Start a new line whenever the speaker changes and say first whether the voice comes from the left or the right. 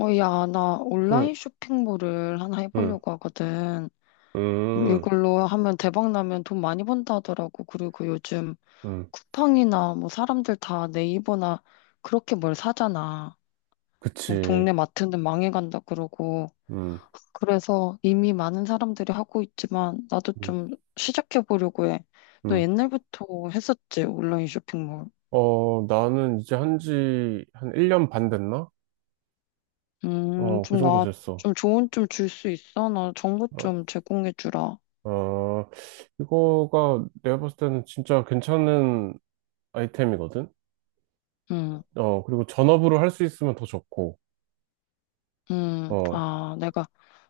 left: 야, 나
right: 응.
left: 온라인 쇼핑몰을 하나
right: 응.
left: 해보려고 하거든.
right: 음,
left: 이걸로 하면 대박 나면 돈 많이 번다 하더라고. 그리고 요즘
right: 응.
left: 쿠팡이나 뭐 사람들 다 네이버나 그렇게 뭘 사잖아. 뭐
right: 그치.
left: 동네 마트는 망해간다 그러고.
right: 응.
left: 그래서 이미 많은 사람들이 하고 있지만 나도
right: 응.
left: 좀 시작해보려고 해. 너
right: 응.
left: 옛날부터 했었지, 온라인 쇼핑몰.
right: 어, 나는 이제 한 지, 한 1년 반 됐나? 어, 그
left: 좀
right: 정도
left: 나
right: 됐어.
left: 좀 조언 좀 줄 수 있어? 나 정보
right: 어,
left: 좀 제공해주라.
right: 어, 이거가 내가 봤을 때는 진짜 괜찮은 아이템이거든?
left: 음.
right: 어, 그리고 전업으로 할 수 있으면 더 좋고, 어,
left: 내가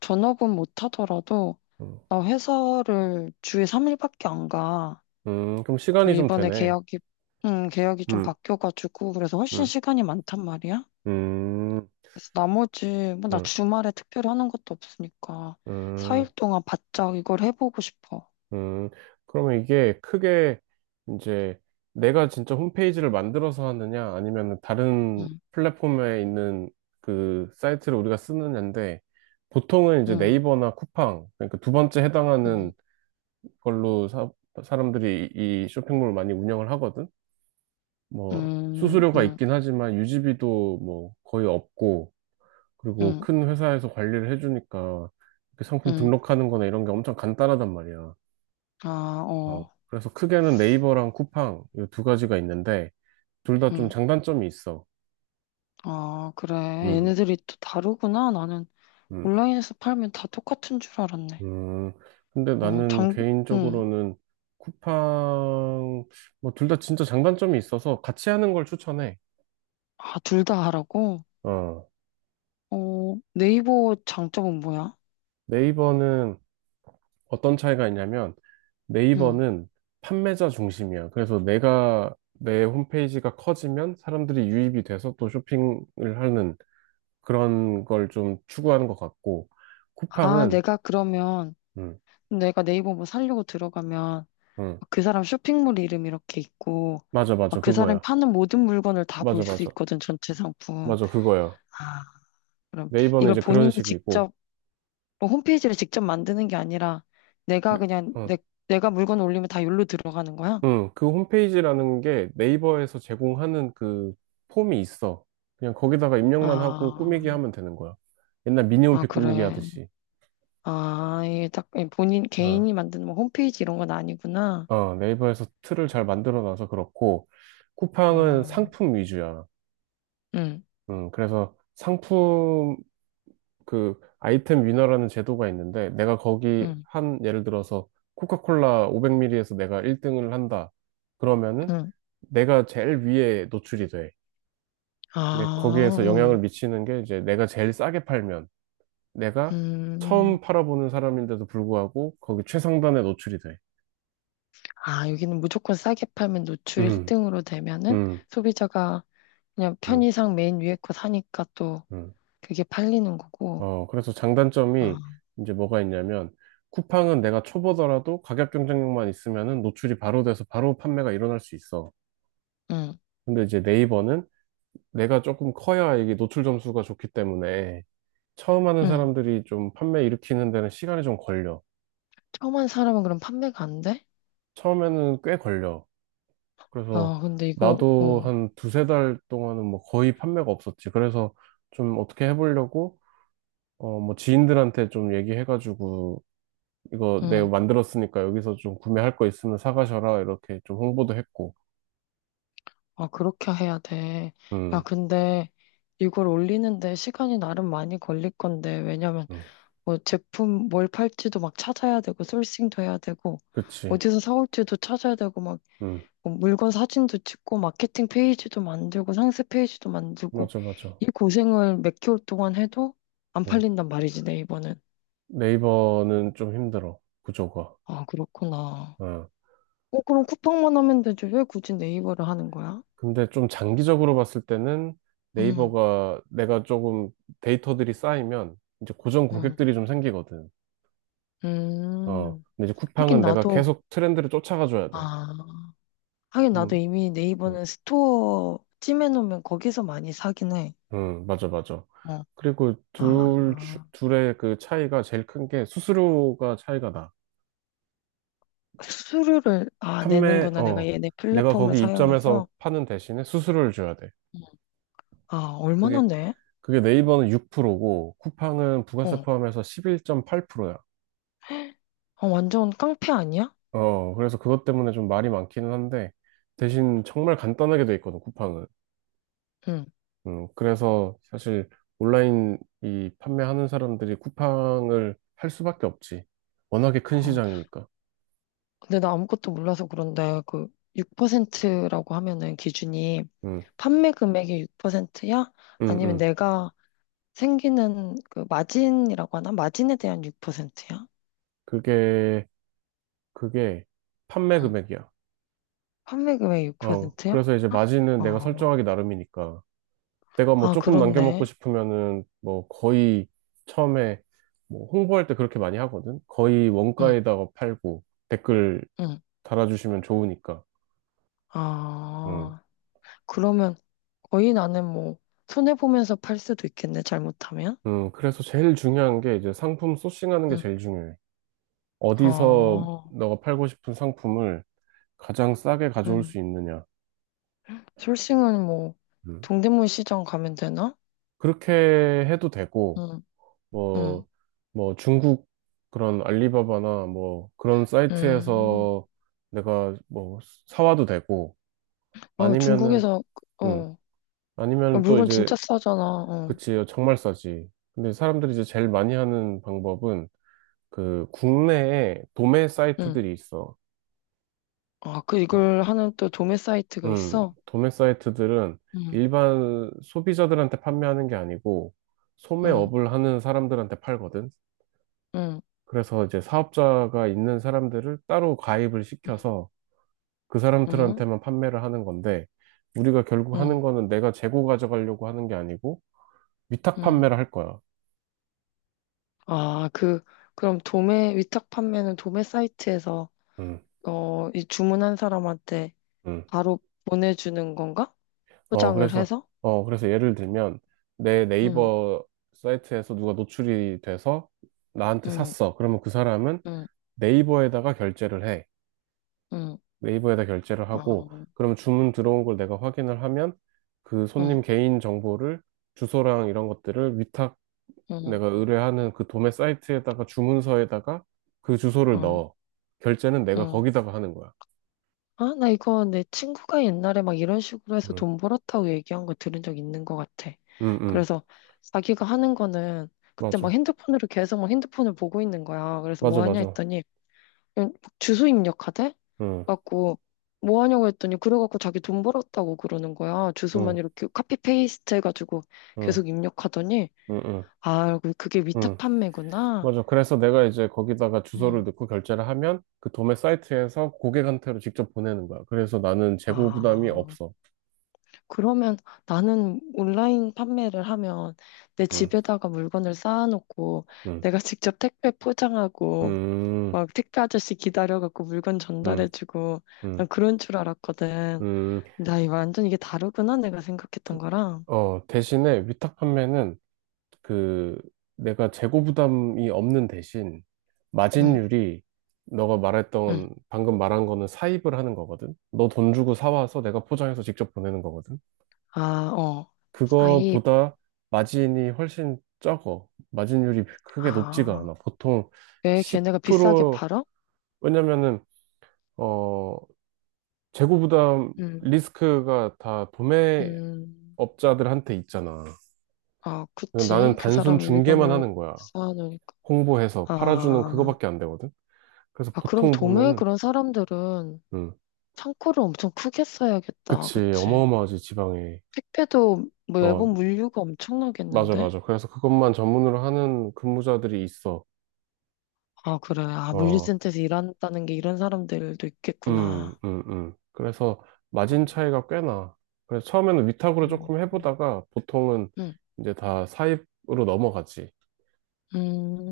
left: 전업은 못하더라도
right: 음,
left: 나 회사를 주에 3일밖에 안 가.
right: 그럼
left: 좀
right: 시간이 좀
left: 이번에
right: 되네.
left: 계약이, 계약이 좀
right: 음,
left: 바뀌어가지고 그래서 훨씬
right: 음,
left: 시간이 많단 말이야.
right: 음,
left: 그래서 나머지 뭐 나
right: 음,
left: 주말에 특별히 하는 것도 없으니까
right: 음.
left: 4일 동안 바짝 이걸 해보고 싶어.
right: 음, 그러면 이게 크게 이제 내가 진짜 홈페이지를 만들어서 하느냐, 아니면 다른
left: 음,
right: 플랫폼에 있는 그 사이트를 우리가 쓰느냐인데, 보통은 이제
left: 음,
right: 네이버나 쿠팡, 그러니까 두 번째 해당하는
left: 음,
right: 걸로 사람들이 이 쇼핑몰을 많이 운영을 하거든? 뭐,
left: 음,
right: 수수료가
left: 음,
right: 있긴 하지만 유지비도 뭐 거의 없고, 그리고
left: 음,
right: 큰 회사에서 관리를 해주니까, 이렇게 상품
left: 음.
right: 등록하는 거나 이런 게 엄청 간단하단 말이야.
left: 아,
right: 어,
left: 어,
right: 그래서 크게는 네이버랑 쿠팡 이 두 가지가 있는데 둘 다 좀
left: 음.
right: 장단점이 있어.
left: 아, 그래.
right: 음,
left: 얘네들이 또 다르구나. 나는
right: 음,
left: 온라인에서 팔면 다 똑같은 줄 알았네.
right: 음. 근데
left: 어,
right: 나는
left: 장, 응.
right: 개인적으로는 쿠팡 뭐 둘 다 진짜 장단점이 있어서 같이 하는 걸 추천해.
left: 아, 둘 다 하라고?
right: 어,
left: 어, 네이버 장점은 뭐야?
right: 네이버는 어떤 차이가 있냐면
left: 응.
right: 네이버는 판매자 중심이야. 그래서 내가 내 홈페이지가 커지면 사람들이 유입이 돼서 또 쇼핑을 하는 그런 걸 좀 추구하는 것 같고
left: 아,
right: 쿠팡은 음,
left: 내가 네이버 뭐 살려고 들어가면,
right: 응.
left: 막그 사람 쇼핑몰 이름 이렇게 있고,
right: 맞아, 맞아.
left: 막 그 사람이
right: 그거야.
left: 파는 모든 물건을 다 볼
right: 맞아,
left: 수
right: 맞아.
left: 있거든, 전체 상품.
right: 맞아, 그거야.
left: 아, 그럼
right: 네이버는
left: 이걸
right: 이제 그런
left: 본인이
right: 식이고.
left: 직접, 뭐 홈페이지를 직접 만드는 게 아니라, 내가
right: 네.
left: 그냥,
right: 응.
left: 내가 물건 올리면 다 여기로 들어가는 거야?
right: 응. 그 홈페이지라는 게 네이버에서 제공하는 그 폼이 있어. 그냥 거기다가 입력만 하고 꾸미기
left: 아,
right: 하면 되는 거야. 옛날
left: 아,
right: 미니홈피 꾸미기
left: 그래.
right: 하듯이.
left: 아, 이게 딱 예, 본인
right: 어.
left: 개인이 만든 뭐 홈페이지 이런 건 아니구나.
right: 어, 네이버에서 틀을 잘 만들어 놔서 그렇고, 쿠팡은
left: 아,
right: 상품 위주야.
left: 응,
right: 응. 그래서 상품, 그 아이템 위너라는 제도가 있는데 내가 거기
left: 응,
right: 한 예를 들어서 코카콜라 500ml에서 내가 1등을 한다. 그러면은
left: 응.
right: 내가 제일 위에 노출이 돼. 근데
left: 아,
right: 거기에서 영향을 미치는 게 이제 내가 제일 싸게 팔면 내가
left: 음.
right: 처음 팔아보는 사람인데도 불구하고 거기 최상단에 노출이 돼.
left: 아, 여기는 무조건 싸게 팔면 노출
right: 음,
left: 1등으로 되면은
right: 음,
left: 소비자가 그냥
right: 음,
left: 편의상 맨 위에 거 사니까 또
right: 음.
left: 그게 팔리는 거고.
right: 어, 그래서 장단점이
left: 아,
right: 이제 뭐가 있냐면 쿠팡은 내가 초보더라도 가격 경쟁력만 있으면은 노출이 바로 돼서 바로 판매가 일어날 수 있어.
left: 응,
right: 근데 이제 네이버는 내가 조금 커야 이게 노출 점수가 좋기 때문에 처음 하는
left: 응.
right: 사람들이 좀 판매 일으키는 데는 시간이 좀 걸려.
left: 처음 한 사람은 그럼 판매가 안 돼?
right: 처음에는 꽤 걸려. 그래서
left: 야, 근데 이거,
right: 나도 한 두세 달 동안은 뭐 거의 판매가 없었지. 그래서 좀 어떻게 해보려고 어 뭐 지인들한테 좀 얘기해가지고 이거 내가
left: 응.
right: 만들었으니까 여기서 좀 구매할 거 있으면 사가셔라 이렇게 좀 홍보도 했고.
left: 아, 그렇게 해야 돼. 야,
right: 음,
left: 근데 이걸 올리는데 시간이 나름 많이 걸릴 건데, 왜냐면
right: 음,
left: 뭐 제품 뭘 팔지도 막 찾아야 되고 소싱도 해야 되고
right: 그치.
left: 어디서 사올지도 찾아야 되고 막뭐
right: 음,
left: 물건 사진도 찍고 마케팅 페이지도 만들고 상세 페이지도 만들고
right: 맞아, 맞아.
left: 이 고생을 몇 개월 동안 해도 안
right: 음.
left: 팔린단 말이지 네이버는.
right: 네이버는 좀 힘들어. 구조가.
left: 아, 그렇구나.
right: 어,
left: 그럼 쿠팡만 하면 되지 왜 굳이 네이버를 하는 거야?
right: 근데 좀 장기적으로 봤을 때는
left: 음,
right: 네이버가 내가 조금 데이터들이 쌓이면 이제 고정
left: 음,
right: 고객들이 좀 생기거든. 어,
left: 음.
right: 근데 이제
left: 하긴
right: 쿠팡은 내가
left: 나도
right: 계속 트렌드를 쫓아가줘야 돼.
left: 아 하긴 나도
right: 좀,
left: 이미
right: 음,
left: 네이버는 스토어 찜해놓으면 거기서 많이 사긴 해.
right: 맞아, 맞아.
left: 어.
right: 그리고
left: 아,
right: 둘의 그 차이가 제일 큰 게 수수료가 차이가 나.
left: 수수료를 아
right: 판매,
left: 내는구나 내가
right: 어,
left: 얘네
right: 내가
left: 플랫폼을
right: 거기 입점해서
left: 사용해서.
right: 파는 대신에 수수료를 줘야 돼.
left: 음. 아 얼마나
right: 그게,
left: 내?
right: 그게 네이버는 6%고 쿠팡은 부가세
left: 어
right: 포함해서 11.8%야.
left: 아, 완전 깡패 아니야?
right: 어, 그래서 그것 때문에 좀 말이 많기는 한데, 대신 정말 간단하게 돼 있거든, 쿠팡은.
left: 응.
right: 그래서 사실 온라인 이 판매하는 사람들이 쿠팡을 할 수밖에 없지. 워낙에 큰
left: 어
right: 시장이니까.
left: 근데 나 아무것도 몰라서 그런데 그 6%라고 하면은 기준이
right: 음,
left: 판매 금액의 6%야?
right: 음,
left: 아니면
right: 음.
left: 내가 생기는 그 마진이라고 하나? 마진에 대한 6%야?
right: 그게, 그게 판매
left: 음.
right: 금액이야.
left: 판매 금액
right: 어,
left: 6%야?
right: 그래서 이제 마진은 내가
left: 아,
right: 설정하기 나름이니까. 내가 뭐
left: 아
right: 조금 남겨먹고
left: 그렇네.
right: 싶으면은 뭐 거의 처음에 뭐 홍보할 때 그렇게 많이 하거든. 거의
left: 응,
right: 원가에다가 팔고 댓글
left: 응.
right: 달아주시면 좋으니까. 음.
left: 아. 그러면 거의 나는 뭐 손해보면서 팔 수도 있겠네, 잘못하면.
right: 그래서 제일 중요한 게 이제 상품 소싱하는 게
left: 응.
right: 제일 중요해. 어디서
left: 아,
right: 너가 팔고 싶은 상품을 가장 싸게 가져올
left: 응.
right: 수 있느냐.
left: 솔싱은 뭐
right: 음.
left: 동대문 시장 가면 되나?
right: 그렇게 해도 되고,
left: 응, 응,
right: 뭐, 뭐 중국 그런 알리바바나 뭐 그런
left: 응.
right: 사이트에서 내가 뭐 사와도 되고,
left: 어,
right: 아니면은,
left: 중국에서, 어,
right: 음,
left: 어,
right: 아니면 또
left: 물건
right: 이제,
left: 진짜 싸잖아, 어,
right: 그치, 정말 싸지. 근데 사람들이 이제 제일 많이 하는 방법은 그 국내에 도매
left: 응.
right: 사이트들이 있어.
left: 아, 그
right: 어,
left: 이걸 하는 또 도매 사이트가
right: 음,
left: 있어?
right: 도매 사이트들은
left: 응,
right: 일반 소비자들한테 판매하는 게 아니고
left: 응,
right: 소매업을 하는 사람들한테 팔거든.
left: 응,
right: 그래서 이제 사업자가 있는 사람들을 따로 가입을 시켜서 그
left: 응,
right: 사람들한테만 판매를 하는 건데 우리가 결국 하는
left: 응,
right: 거는 내가 재고 가져가려고 하는 게 아니고 위탁
left: 응.
right: 판매를 할 거야.
left: 아, 그럼 도매, 위탁 판매는 도매 사이트에서,
right: 음,
left: 이 주문한 사람한테
right: 음.
left: 바로 보내주는 건가?
right: 어,
left: 포장을
right: 그래서,
left: 해서?
right: 어, 그래서 예를 들면, 내
left: 응,
right: 네이버 사이트에서 누가 노출이 돼서 나한테
left: 응,
right: 샀어. 그러면 그 사람은
left: 응,
right: 네이버에다가 결제를 해.
left: 응,
right: 네이버에다 결제를 하고,
left: 어,
right: 그러면 주문 들어온 걸 내가 확인을 하면 그
left: 응,
right: 손님 개인 정보를 주소랑 이런 것들을 위탁
left: 응,
right: 내가 의뢰하는 그 도매 사이트에다가 주문서에다가 그 주소를
left: 어,
right: 넣어. 결제는 내가
left: 응.
right: 거기다가 하는 거야.
left: 아, 나 이거 내 친구가 옛날에 막 이런 식으로 해서
right: 응,
left: 돈 벌었다고 얘기한 거 들은 적 있는 것 같아.
right: 응, 응.
left: 그래서 자기가 하는 거는 그때 막
right: 맞아.
left: 핸드폰으로 계속 막 핸드폰을 보고 있는 거야. 그래서
right: 맞아,
left: 뭐 하냐
right: 맞아.
left: 했더니 그냥 막 주소 입력하대?
right: 응,
left: 갖고 뭐 하냐고 했더니 그래갖고 자기 돈 벌었다고 그러는 거야.
right: 응,
left: 주소만 이렇게 카피 페이스트 해가지고
right: 응,
left: 계속 입력하더니
right: 응, 응.
left: 아, 그게 위탁
right: 응.
left: 판매구나.
right: 맞아. 그래서 내가 이제 거기다가 주소를
left: 음.
right: 넣고 결제를 하면 그 도매 사이트에서 고객한테로 직접 보내는 거야. 그래서 나는 재고 부담이
left: 아,
right: 없어.
left: 그러면 나는 온라인 판매를 하면 내
right: 음,
left: 집에다가 물건을 쌓아놓고
right: 음,
left: 내가 직접 택배 포장하고
right: 음,
left: 막 택배 아저씨 기다려갖고 물건
right: 음,
left: 전달해주고 난
right: 음,
left: 그런 줄 알았거든.
right: 음.
left: 나 이 완전 이게 다르구나 내가
right: 그,
left: 생각했던 거랑.
right: 어, 대신에 위탁 판매는 그 내가 재고 부담이 없는 대신
left: 응,
right: 마진율이 너가
left: 응.
right: 말했던 방금 말한 거는 사입을 하는 거거든. 너 돈 주고 사와서 내가 포장해서 직접 보내는 거거든.
left: 아, 어. 사입.
right: 그거보다 마진이 훨씬 적어. 마진율이 크게 높지가
left: 아,
right: 않아. 보통
left: 왜 걔네가 비싸게
right: 10%,
left: 팔아?
right: 왜냐면은, 어, 재고 부담
left: 응,
right: 리스크가 다 도매업자들한테
left: 음.
right: 있잖아.
left: 아,
right: 나는
left: 그치. 그
right: 단순
left: 사람
right: 중개만
left: 물건을
right: 하는 거야.
left: 쌓아놓으니까.
right: 홍보해서 팔아주는
left: 아,
right: 그거밖에 안 되거든. 그래서
left: 아, 그럼
right: 보통
left: 도매에
right: 보면은,
left: 그런 사람들은
right: 음,
left: 창고를 엄청 크게 써야겠다.
right: 그치,
left: 그치.
right: 어마어마하지, 지방에.
left: 택배도 뭐
right: 어,
left: 매번 물류가
right: 맞아,
left: 엄청나겠는데?
right: 맞아. 그래서 그것만 전문으로 하는 근무자들이 있어.
left: 아, 그래. 아,
right: 어,
left: 물류센터에서 일한다는 게 이런 사람들도 있겠구나.
right: 그래서 마진 차이가 꽤 나. 그래서 처음에는 위탁으로
left: 음,
right: 조금 해보다가 보통은
left: 음,
right: 이제 다 사입으로 넘어가지.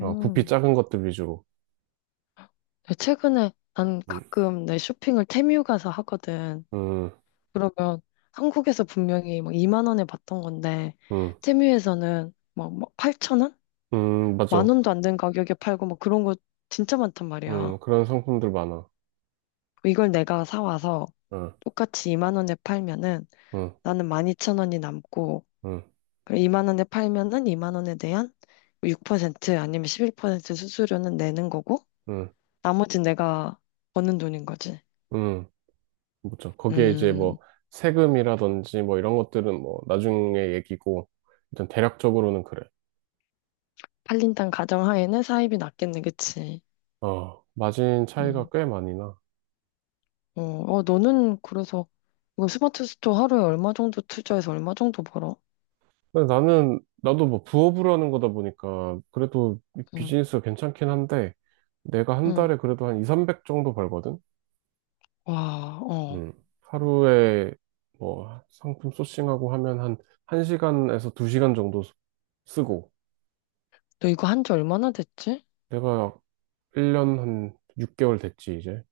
right: 어, 부피 작은 것들 위주로.
left: 최근에 난
right: 음,
left: 가끔 내 쇼핑을 테뮤 가서 하거든.
right: 음,
left: 그러면 한국에서 분명히 막 2만 원에 봤던 건데,
right: 음,
left: 테뮤에서는 막 8천 원? 만
right: 맞아.
left: 원도 안 되는 가격에 팔고 막 그런 거 진짜 많단 말이야.
right: 그런 상품들 많아.
left: 이걸 내가 사와서
right: 응,
left: 똑같이 2만 원에 팔면은
right: 응,
left: 나는 12,000원이 남고
right: 응,
left: 2만 원에 팔면은 2만 원에 대한 6% 아니면 11% 수수료는 내는 거고
right: 응,
left: 나머지 내가 버는 돈인 거지.
right: 응. 그렇죠. 거기에 이제
left: 음,
right: 뭐 세금이라든지 뭐 이런 것들은 뭐 나중에 얘기고 일단 대략적으로는 그래.
left: 팔린 땅 가정하에는 사입이 낮겠네, 그치?
right: 어, 마진 차이가
left: 음,
right: 꽤 많이 나.
left: 너는 그래서 이거 스마트 스토어 하루에 얼마 정도 투자해서 얼마 정도 벌어?
right: 근데 나도 뭐 부업으로 하는 거다 보니까, 그래도 이
left: 응,
right: 비즈니스가 괜찮긴 한데, 내가 한
left: 응,
right: 달에 그래도 한 2, 300 정도 벌거든?
left: 와, 어.
right: 음. 하루에 뭐 상품 소싱하고 하면 한 1시간에서 2시간 정도 쓰고,
left: 너 이거 한지 얼마나 됐지?
right: 내가 1년 한 6개월 됐지, 이제.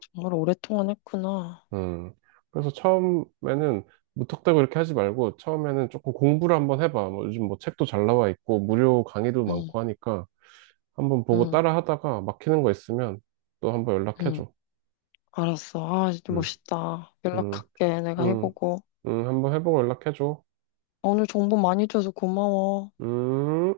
left: 정말 오랫동안 했구나.
right: 음. 그래서 처음에는 무턱대고 이렇게 하지 말고, 처음에는 조금 공부를 한번 해봐. 뭐 요즘 뭐 책도 잘 나와 있고, 무료 강의도
left: 응,
right: 많고 하니까, 한번 보고
left: 응,
right: 따라 하다가 막히는 거 있으면 또 한번
left: 응.
right: 연락해줘.
left: 알았어. 아, 진짜
right: 응,
left: 멋있다.
right: 응,
left: 연락할게. 내가
right: 응,
left: 해보고.
right: 응, 한번 해보고 연락해줘.
left: 오늘 정보 많이 줘서 고마워.
right: 음.